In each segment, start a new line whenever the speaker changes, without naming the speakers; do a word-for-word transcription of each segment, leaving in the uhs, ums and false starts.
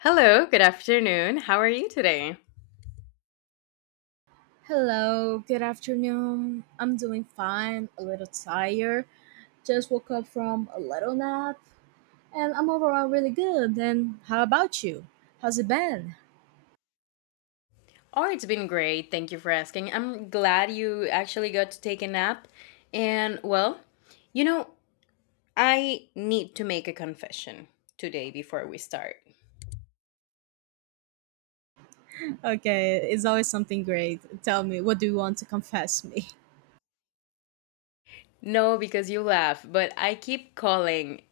Hello, good afternoon. How are you today?
Hello, good afternoon. I'm doing fine, a little tired. Just woke up from a little nap, and I'm overall really good. And how about you? How's it been?
Oh, it's been great. Thank you for asking. I'm glad you actually got to take a nap. And well, you know, I need to make a confession today before we start.
Okay, it's always something great. Tell me, what do you want to confess me?
No, because you laugh, but I keep calling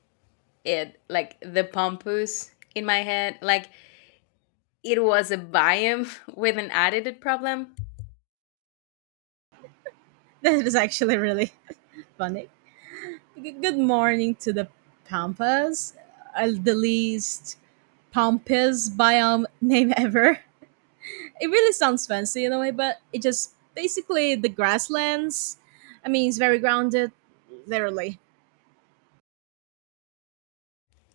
it like the Pompous in my head. Like it was a biome with an attitude problem.
That is actually really funny. G- Good morning to the Pampas, uh, the least Pampas biome name ever. It really sounds fancy in a way, but it just basically the grasslands. I mean, it's very grounded, literally.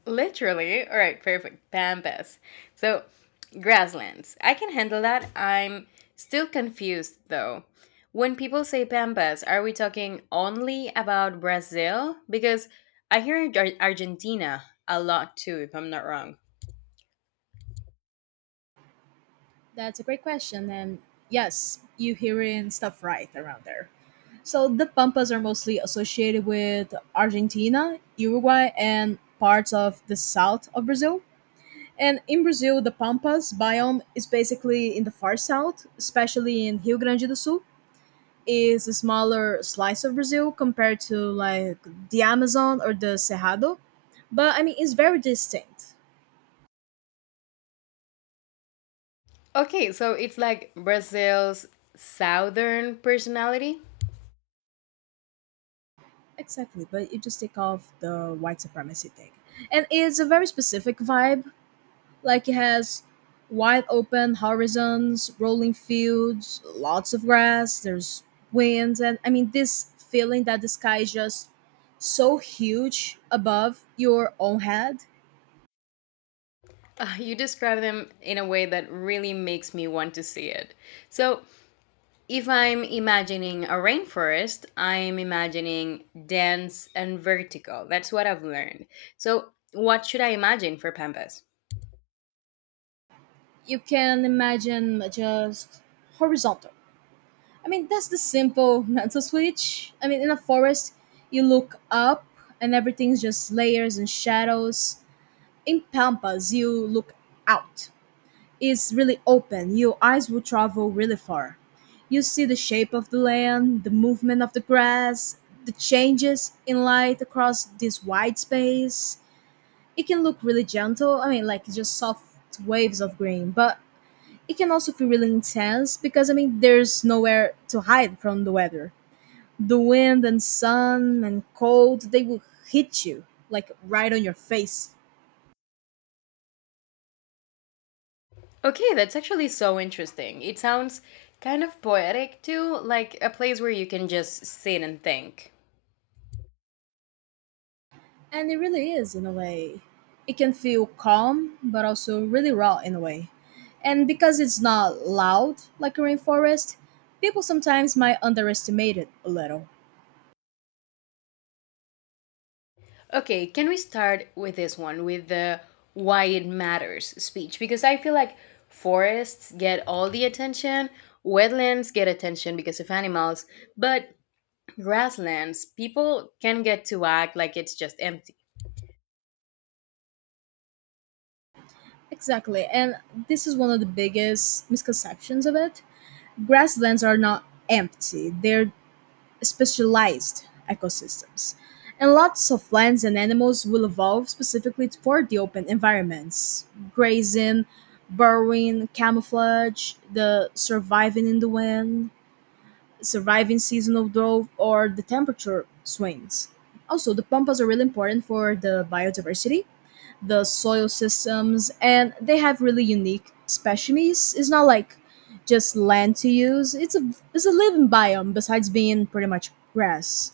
Literally. All right, perfect. Pampas. So, grasslands. I can handle that. I'm still confused though. When people say pampas, are we talking only about Brazil? Because I hear Ar- Argentina a lot too, if I'm not wrong.
That's a great question, and yes, you hearing stuff right around there. So the pampas are mostly associated with Argentina, Uruguay, and parts of the south of Brazil. And in Brazil, the pampas biome is basically in the far south, especially in Rio Grande do Sul. Is a smaller slice of Brazil compared to like the Amazon or the Cerrado. But I mean, it's very distinct.
Okay, so it's like Brazil's southern personality.
Exactly. But you just take off the white supremacy thing. And it's a very specific vibe. Like it has wide open horizons, rolling fields, lots of grass, there's winds. And I mean, this feeling that the sky is just so huge above your own head.
Uh, you describe them in a way that really makes me want to see it. So, if I'm imagining a rainforest, I'm imagining dense and vertical. That's what I've learned. So, what should I imagine for Pampas?
You can imagine just horizontal. I mean, that's the simple mental switch. I mean, in a forest, you look up and everything's just layers and shadows. In pampas, you look out. It's really open. Your eyes will travel really far. You see the shape of the land, the movement of the grass, the changes in light across this wide space. It can look really gentle. I mean, like just soft waves of green, but it can also feel really intense, because I mean, there's nowhere to hide from the weather, the wind and sun and cold. They will hit you like right on your face.
Okay, that's actually so interesting. It sounds kind of poetic too, like a place where you can just sit and think.
And it really is, in a way. It can feel calm but also really raw, in a way. And because it's not loud like a rainforest, people sometimes might underestimate it a little.
Okay, can we start with this one, with the why it matters speech? Because I feel like forests get all the attention, wetlands get attention because of animals, but grasslands, people can get to act like it's just empty.
Exactly. And this is one of the biggest misconceptions of it. Grasslands are not empty, they're specialized ecosystems, and lots of plants and animals will evolve specifically for the open environments. Grazing, burrowing, camouflage, the surviving in the wind, surviving seasonal drought, or the temperature swings. Also, the pampas are really important for the biodiversity, the soil systems, and they have really unique specimens. It's not like just land to use. It's a it's a living biome besides being pretty much grass.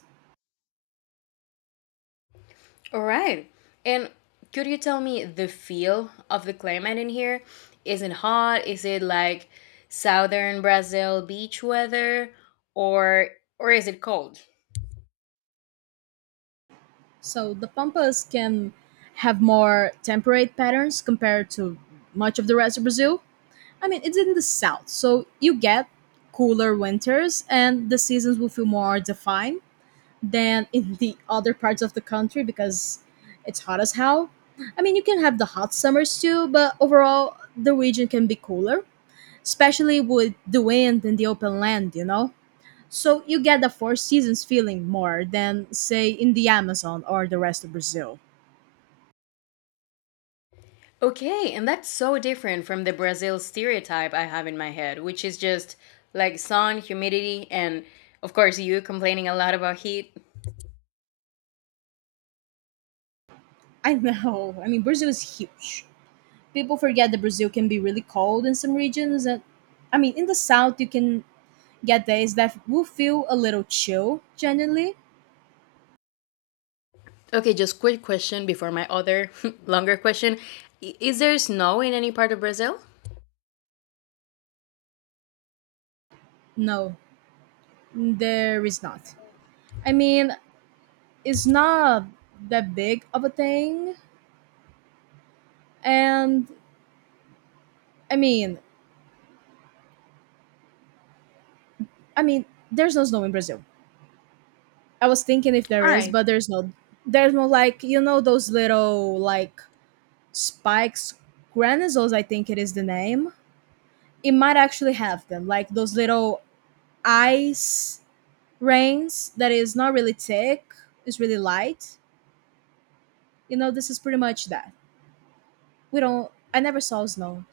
All right. And could you tell me the feel of the climate in here? Is it hot? Is it like southern Brazil beach weather or or is it cold?
So the pampas can have more temperate patterns compared to much of the rest of Brazil. I mean, it's in the south, so you get cooler winters and the seasons will feel more defined than in the other parts of the country, because it's hot as hell. I mean, you can have the hot summers too, but overall, the region can be cooler, especially with the wind and the open land, you know? So you get the four seasons feeling more than, say, in the Amazon or the rest of Brazil.
Okay, and that's so different from the Brazil stereotype I have in my head, which is just like sun, humidity, and of course you complaining a lot about heat.
I know. I mean, Brazil is huge. People forget that Brazil can be really cold in some regions. And I mean, in the south, you can get days that will feel a little chill, generally.
Okay, just quick question before my other longer question. I- Is there snow in any part of Brazil?
No, there is not. I mean, it's not that big of a thing. And I mean, I mean, there's no snow in Brazil. I was thinking if there
All
is,
right.
but there's no. There's no, like, you know those little like spikes, granizoles. I think it is the name. It might actually have them, like those little ice rains that is not really thick. It's really light. You know, this is pretty much that. We don't. I never saw snow.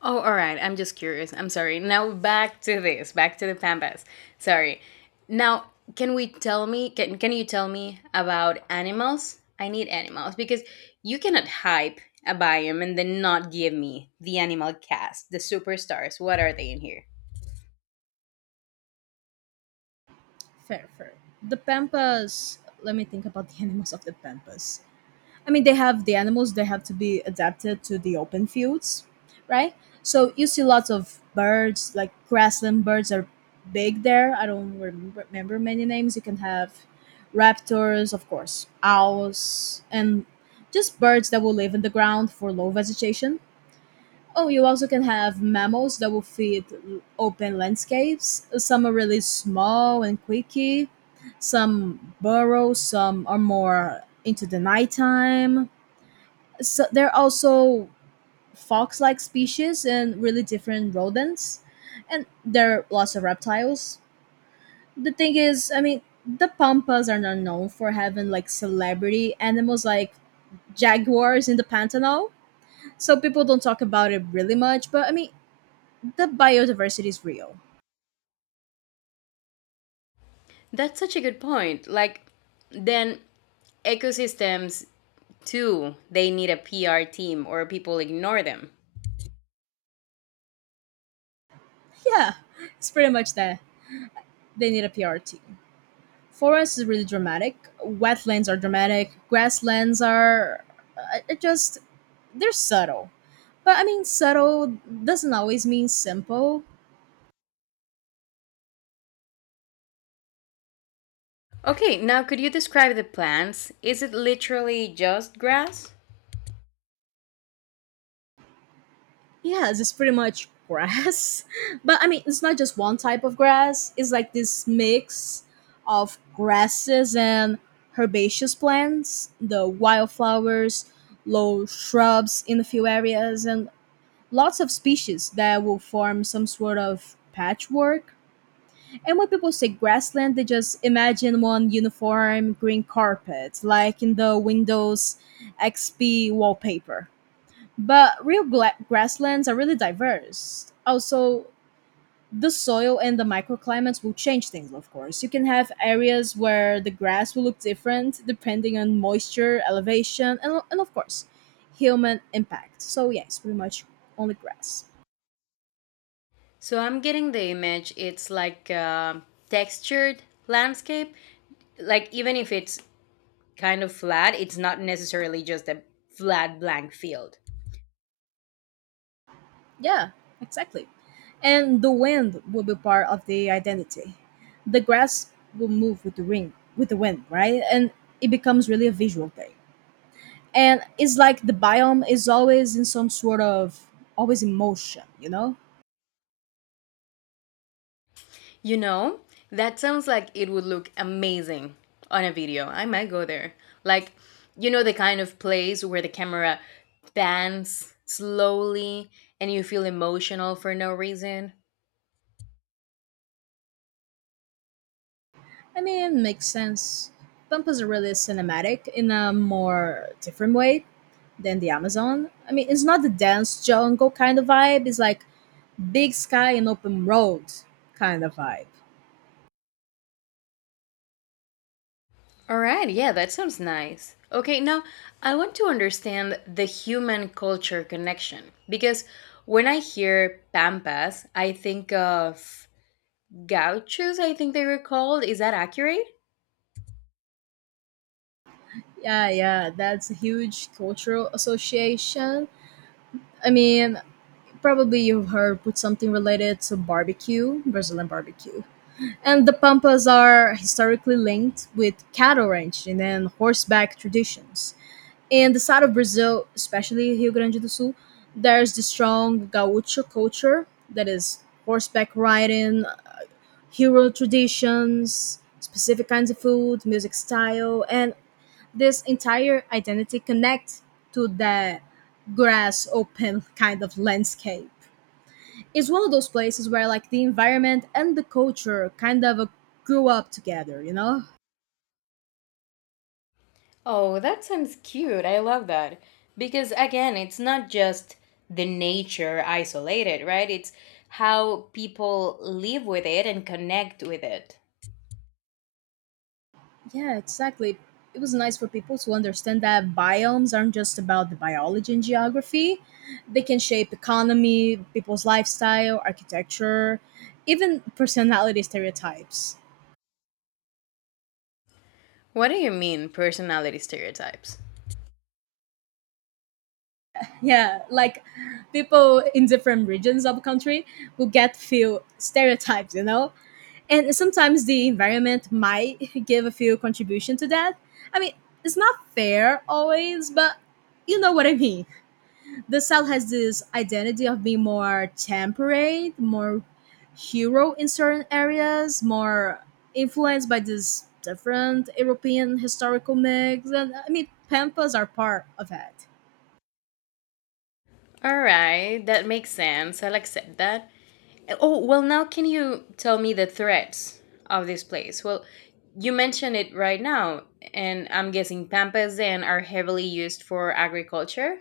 Oh, all right. I'm just curious. I'm sorry. Now back to this, back to the Pampas. Sorry. Now, can we tell me can can you tell me about animals? I need animals because you cannot hype a biome and then not give me the animal cast, the superstars. What are they in here?
Fair, fair. The Pampas. Let me think about the animals of the Pampas. I mean, they have the animals. They have to be adapted to the open fields, right? So you see lots of birds, like grassland birds, are big there. I don't remember, remember many names. You can have raptors, of course, owls, and just birds that will live in the ground for low vegetation. Oh, you also can have mammals that will feed l- open landscapes. Some are really small and quicky. Some burrow. Some are more into the nighttime. So there are also fox-like species and really different rodents, and there are lots of reptiles. The thing is, I mean, the pampas are not known for having like celebrity animals like jaguars in the Pantanal, so people don't talk about it really much, but I mean, the biodiversity is real.
That's such a good point. Like, then ecosystems too, they need a P R team or people ignore them.
Yeah, it's pretty much that. They need a P R team. Forests is really dramatic. Wetlands are dramatic. Grasslands are, uh, it just they're subtle. But I mean, subtle doesn't always mean simple.
Okay, now could you describe the plants? Is it literally just grass?
Yes, it's pretty much grass. But I mean, it's not just one type of grass. It's like this mix of grasses and herbaceous plants, the wildflowers, low shrubs in a few areas, and lots of species that will form some sort of patchwork. And when people say grassland, they just imagine one uniform green carpet, like in the Windows X P wallpaper. But real gla- grasslands are really diverse. Also, the soil and the microclimates will change things, of course. You can have areas where the grass will look different depending on moisture, elevation, and, and of course, human impact. So, yes, pretty much only grass.
So I'm getting the image, it's like a textured landscape. Like, even if it's kind of flat, it's not necessarily just a flat blank field.
Yeah, exactly. And the wind will be part of the identity. The grass will move with the ring, with the wind, right? And it becomes really a visual thing. And it's like the biome is always in some sort of always in motion, you know?
You know, that sounds like it would look amazing on a video. I might go there. Like, you know, the kind of place where the camera pans slowly and you feel emotional for no reason.
I mean, makes sense. Pampas are really cinematic in a more different way than the Amazon. I mean, it's not the dense jungle kind of vibe. It's like big sky and open road kind of vibe.
All right, yeah, that sounds nice. Okay, now I want to understand the human culture connection because when I hear Pampas, I think of gauchos, I think they were called. Is that accurate?
Yeah, yeah, that's a huge cultural association. I mean, probably you've heard put something related to barbecue, Brazilian barbecue. And the Pampas are historically linked with cattle ranching and horseback traditions. In the south of Brazil, especially Rio Grande do Sul, there's the strong gaucho culture that is horseback riding, hero traditions, specific kinds of food, music style, and this entire identity connect to that grass open kind of landscape. It's one of those places where like the environment and the culture kind of uh, grew up together, you know.
Oh, that sounds cute. I love that. Because again, it's not just the nature isolated, right? It's how people live with it and connect with it.
Yeah, exactly. It was nice for people to understand that biomes aren't just about the biology and geography. They can shape economy, people's lifestyle, architecture, even personality stereotypes.
What do you mean, personality stereotypes?
Yeah, like, people in different regions of country will get few stereotypes, you know, and sometimes the environment might give a few contribution to that. I mean, it's not fair always, but you know what I mean. The south has this identity of being more temperate, more hero in certain areas, more influenced by this different European historical mix, and I mean, pampas are part of that.
All right, that makes sense. I'll accept that. Oh, well, now can you tell me the threats of this place? Well, you mentioned it right now, and I'm guessing pampas then are heavily used for agriculture?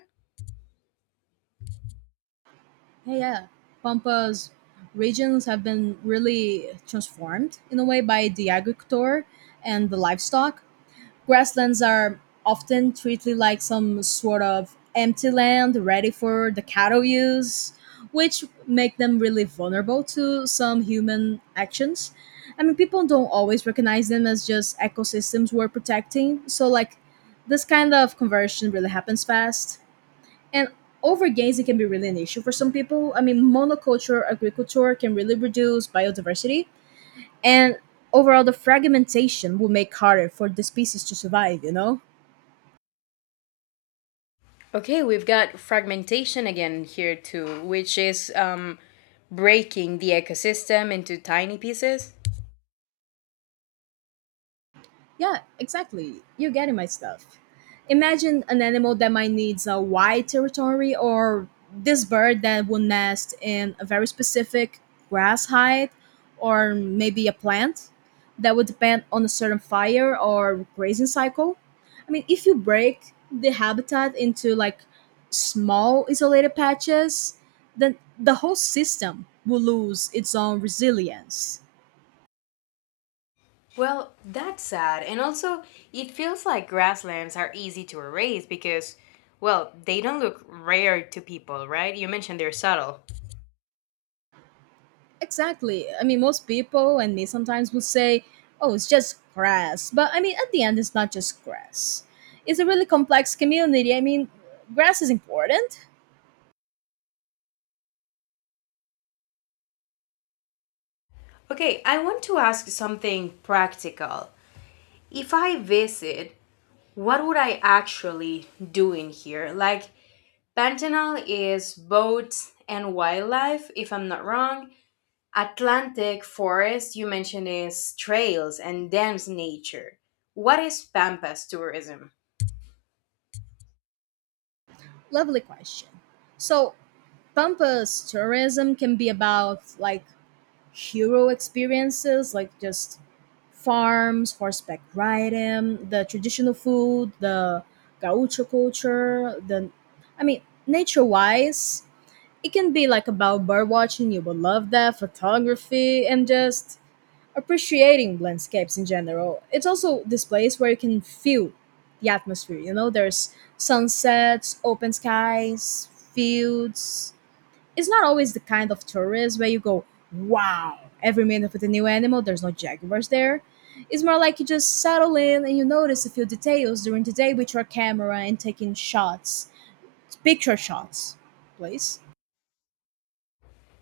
Hey. Yeah, Pampa's regions have been really transformed in a way by the agriculture and the livestock. Grasslands are often treated like some sort of empty land ready for the cattle use, which make them really vulnerable to some human actions. I mean, people don't always recognize them as just ecosystems we're protecting. So, like, this kind of conversion really happens fast. And overgazing can be really an issue for some people. I mean, monoculture agriculture can really reduce biodiversity, and overall, the fragmentation will make harder for the species to survive. You know.
Okay, we've got fragmentation again here too, which is um, breaking the ecosystem into tiny pieces.
Yeah, exactly. You're getting my stuff. Imagine an animal that might needs a wide territory, or this bird that will nest in a very specific grass height, or maybe a plant that would depend on a certain fire or grazing cycle. I mean, if you break the habitat into like small isolated patches, then the whole system will lose its own resilience.
Well, that's sad. And also, it feels like grasslands are easy to erase because, well, they don't look rare to people, right? You mentioned they're subtle.
Exactly. I mean, most people and me sometimes will say, oh, it's just grass. But I mean, at the end, it's not just grass. It's a really complex community. I mean, grass is important.
Okay, I want to ask something practical. If I visit, what would I actually do in here? Like, Pantanal is boats and wildlife, if I'm not wrong, Atlantic forest you mentioned is trails and dense nature. What is Pampas tourism?
Lovely question. So, Pampas tourism can be about like hero experiences, like just farms, horseback riding, the traditional food, the gaucho culture, the, I mean, nature wise, it can be like about bird watching, you will love that, photography, and just appreciating landscapes in general. It's also this place where you can feel the atmosphere, you know, there's sunsets, open skies, fields. It's not always the kind of tourist where you go, wow, every minute with a new animal, there's no jaguars there. It's more like you just settle in and you notice a few details during the day with your camera and taking shots, picture shots, please.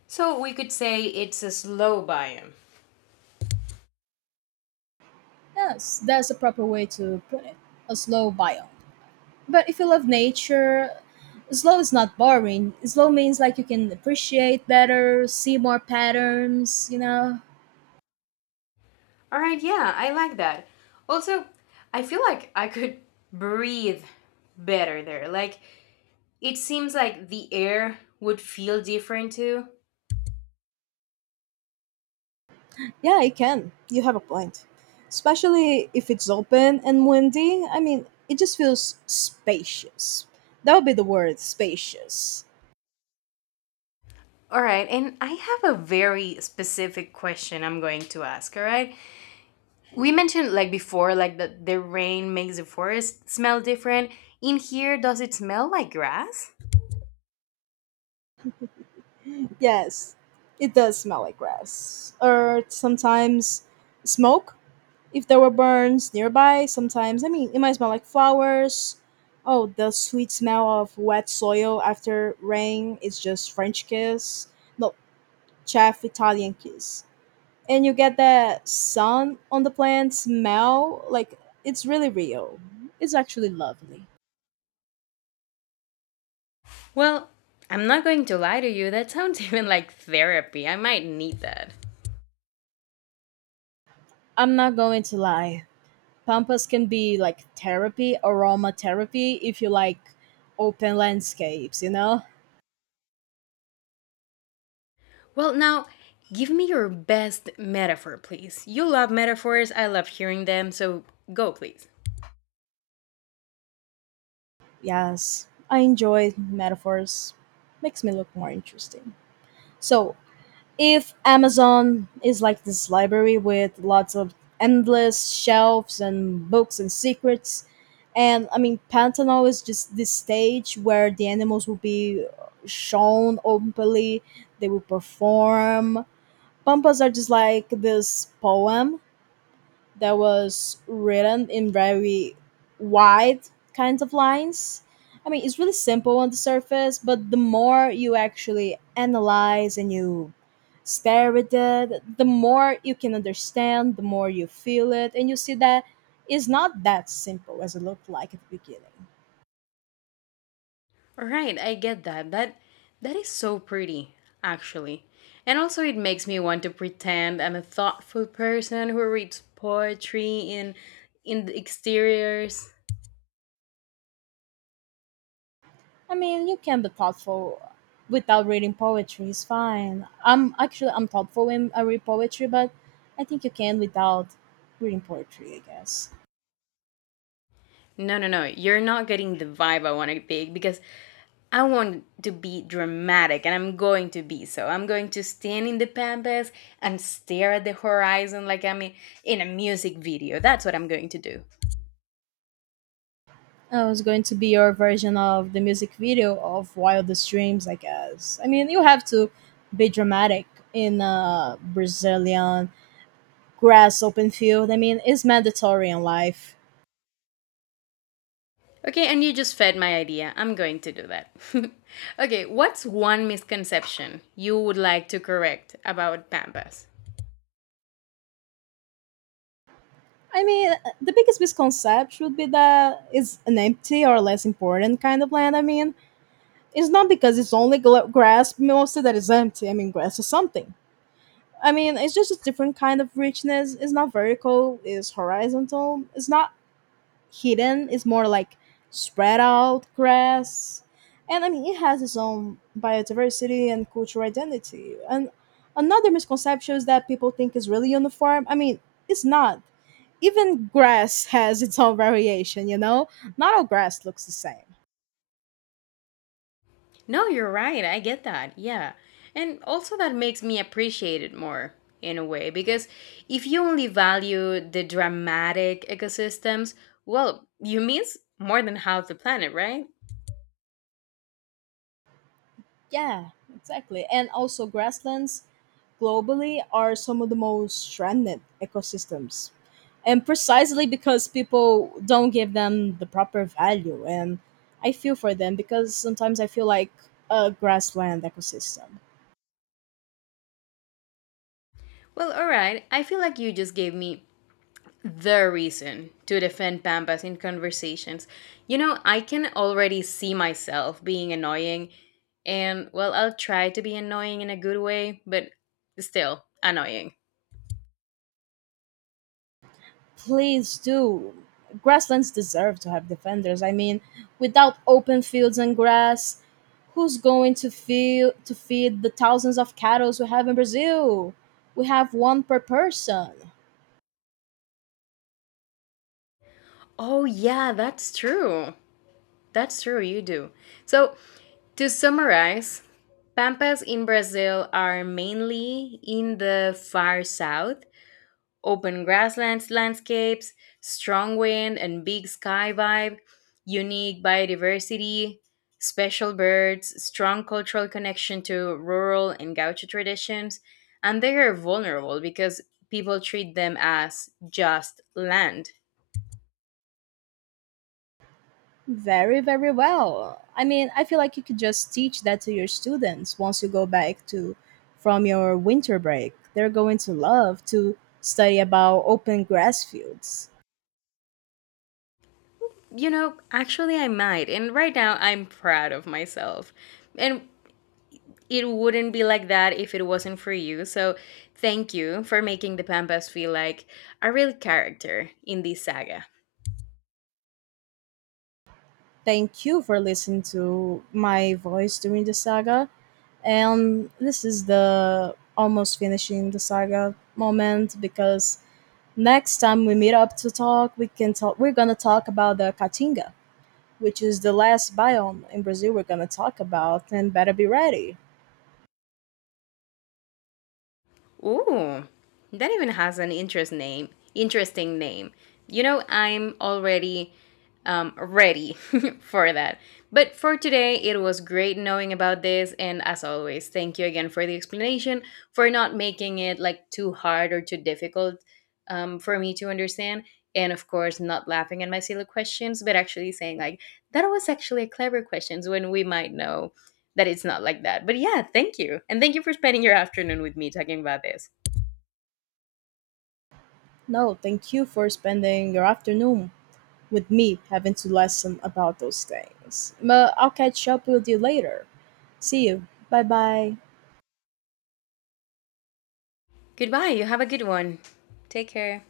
So we could say it's a slow biome.
Yes, that's a proper way to put it. A slow biome. But if you love nature, slow is not boring. Slow means like you can appreciate better, see more patterns, you know.
All right, yeah, I like that. Also, I feel like I could breathe better there. Like it seems like the air would feel different too.
Yeah, it can. You have a point. Especially if it's open and windy. I mean, it just feels spacious. That would be the word, spacious.
All right, and I have a very specific question I'm going to ask, all right? We mentioned like before like that the rain makes the forest smell different in here, does it smell like grass?
Yes, it does smell like grass. Or sometimes smoke. If there were burns nearby, sometimes, I mean, it might smell like flowers. Oh, the sweet smell of wet soil after rain is just French kiss. No, chaff Italian kiss. And you get that sun on the plant smell. Like, it's really real. It's actually lovely.
Well, I'm not going to lie to you, that sounds even like therapy. I might need that.
I'm not going to lie. Pampas can be like therapy, aromatherapy, if you like open landscapes, you know?
Well, now, give me your best metaphor, please. You love metaphors, I love hearing them, so go, please.
Yes, I enjoy metaphors. Makes me look more interesting. So, if Amazon is like this library with lots of endless shelves and books and secrets, and I mean, Pantanal is just this stage where the animals will be shown openly, they will perform. Pampas are just like this poem that was written in very wide kinds of lines. I mean, it's really simple on the surface, but the more you actually analyze and you stare at it, the more you can understand, the more you feel it, and you see that it's not that simple as it looked like at the beginning.
Right, I get that. That that is so pretty, actually. And also it makes me want to pretend I'm a thoughtful person who reads poetry in in the exteriors.
I mean, you can be thoughtful without reading poetry. It's fine. I'm actually I'm thoughtful when I read poetry, but I think you can without reading poetry, I guess.
No, no, no. You're not getting the vibe I want to pick because I want to be dramatic and I'm going to be so. I'm going to stand in the pampas and stare at the horizon like I'm in in a music video. That's what I'm going to do.
It was going to be your version of the music video of Wildest Dreams, I guess. I mean, you have to be dramatic in a Brazilian grass open field. I mean, it's mandatory in life.
Okay, and you just fed my idea. I'm going to do that. Okay, what's one misconception you would like to correct about Pampas?
I mean, the biggest misconception would be that it's an empty or less important kind of land. I mean, it's not because it's only gl- grass mostly that is empty. I mean, grass is something. I mean, it's just a different kind of richness. It's not vertical, it's horizontal. It's not hidden. It's more like spread out grass. And I mean, it has its own biodiversity and cultural identity. And another misconception is that people think is really on the farm. I mean, it's not. Even grass has its own variation, you know? Not all grass looks the same.
No, you're right. I get that. Yeah. And also, that makes me appreciate it more in a way because if you only value the dramatic ecosystems, well, you miss more than half the planet, right?
Yeah, exactly. And also, grasslands globally are some of the most stranded ecosystems. And precisely because people don't give them the proper value. And I feel for them because sometimes I feel like a grassland ecosystem.
Well, alright. I feel like you just gave me the reason to defend Pampas in conversations. You know, I can already see myself being annoying, and well, I'll try to be annoying in a good way, but still annoying.
Please do. Grasslands deserve to have defenders. I mean, without open fields and grass, who's going to feel to feed the thousands of cattle we have in Brazil? We have one per person.
Oh, yeah, that's true. That's true, you do. So, to summarize, Pampas in Brazil are mainly in the far south, open grasslands landscapes, strong wind and big sky vibe, unique biodiversity, special birds, strong cultural connection to rural and gaucho traditions, and they are vulnerable because people treat them as just land.
Very, very well. I mean, I feel like you could just teach that to your students once you go back to from your winter break. They're going to love to study about open grass fields.
You know, actually, I might, and right now I'm proud of myself. And it wouldn't be like that if it wasn't for you. So thank you for making the Pampas feel like a real character in this saga.
Thank you for listening to my voice during the saga. And this is the almost finishing the saga moment because next time we meet up to talk, we can talk we're gonna talk about the Caatinga, which is the last biome in Brazil we're going to talk about, and better be ready.
Ooh, that even has an interest name. Interesting name. You know, I'm already um, ready for that. But for today, it was great knowing about this. And as always, thank you again for the explanation, for not making it like too hard or too difficult um, for me to understand. And of course, not laughing at my silly questions, but actually saying, like, that was actually a clever questions when we might know that it's not like that. But yeah, thank you. And thank you for spending your afternoon with me talking about this.
No, thank you for spending your afternoon with me having to lesson about those things. But I'll catch up with you later. See you. Bye bye.
Goodbye. You have a good one. Take care.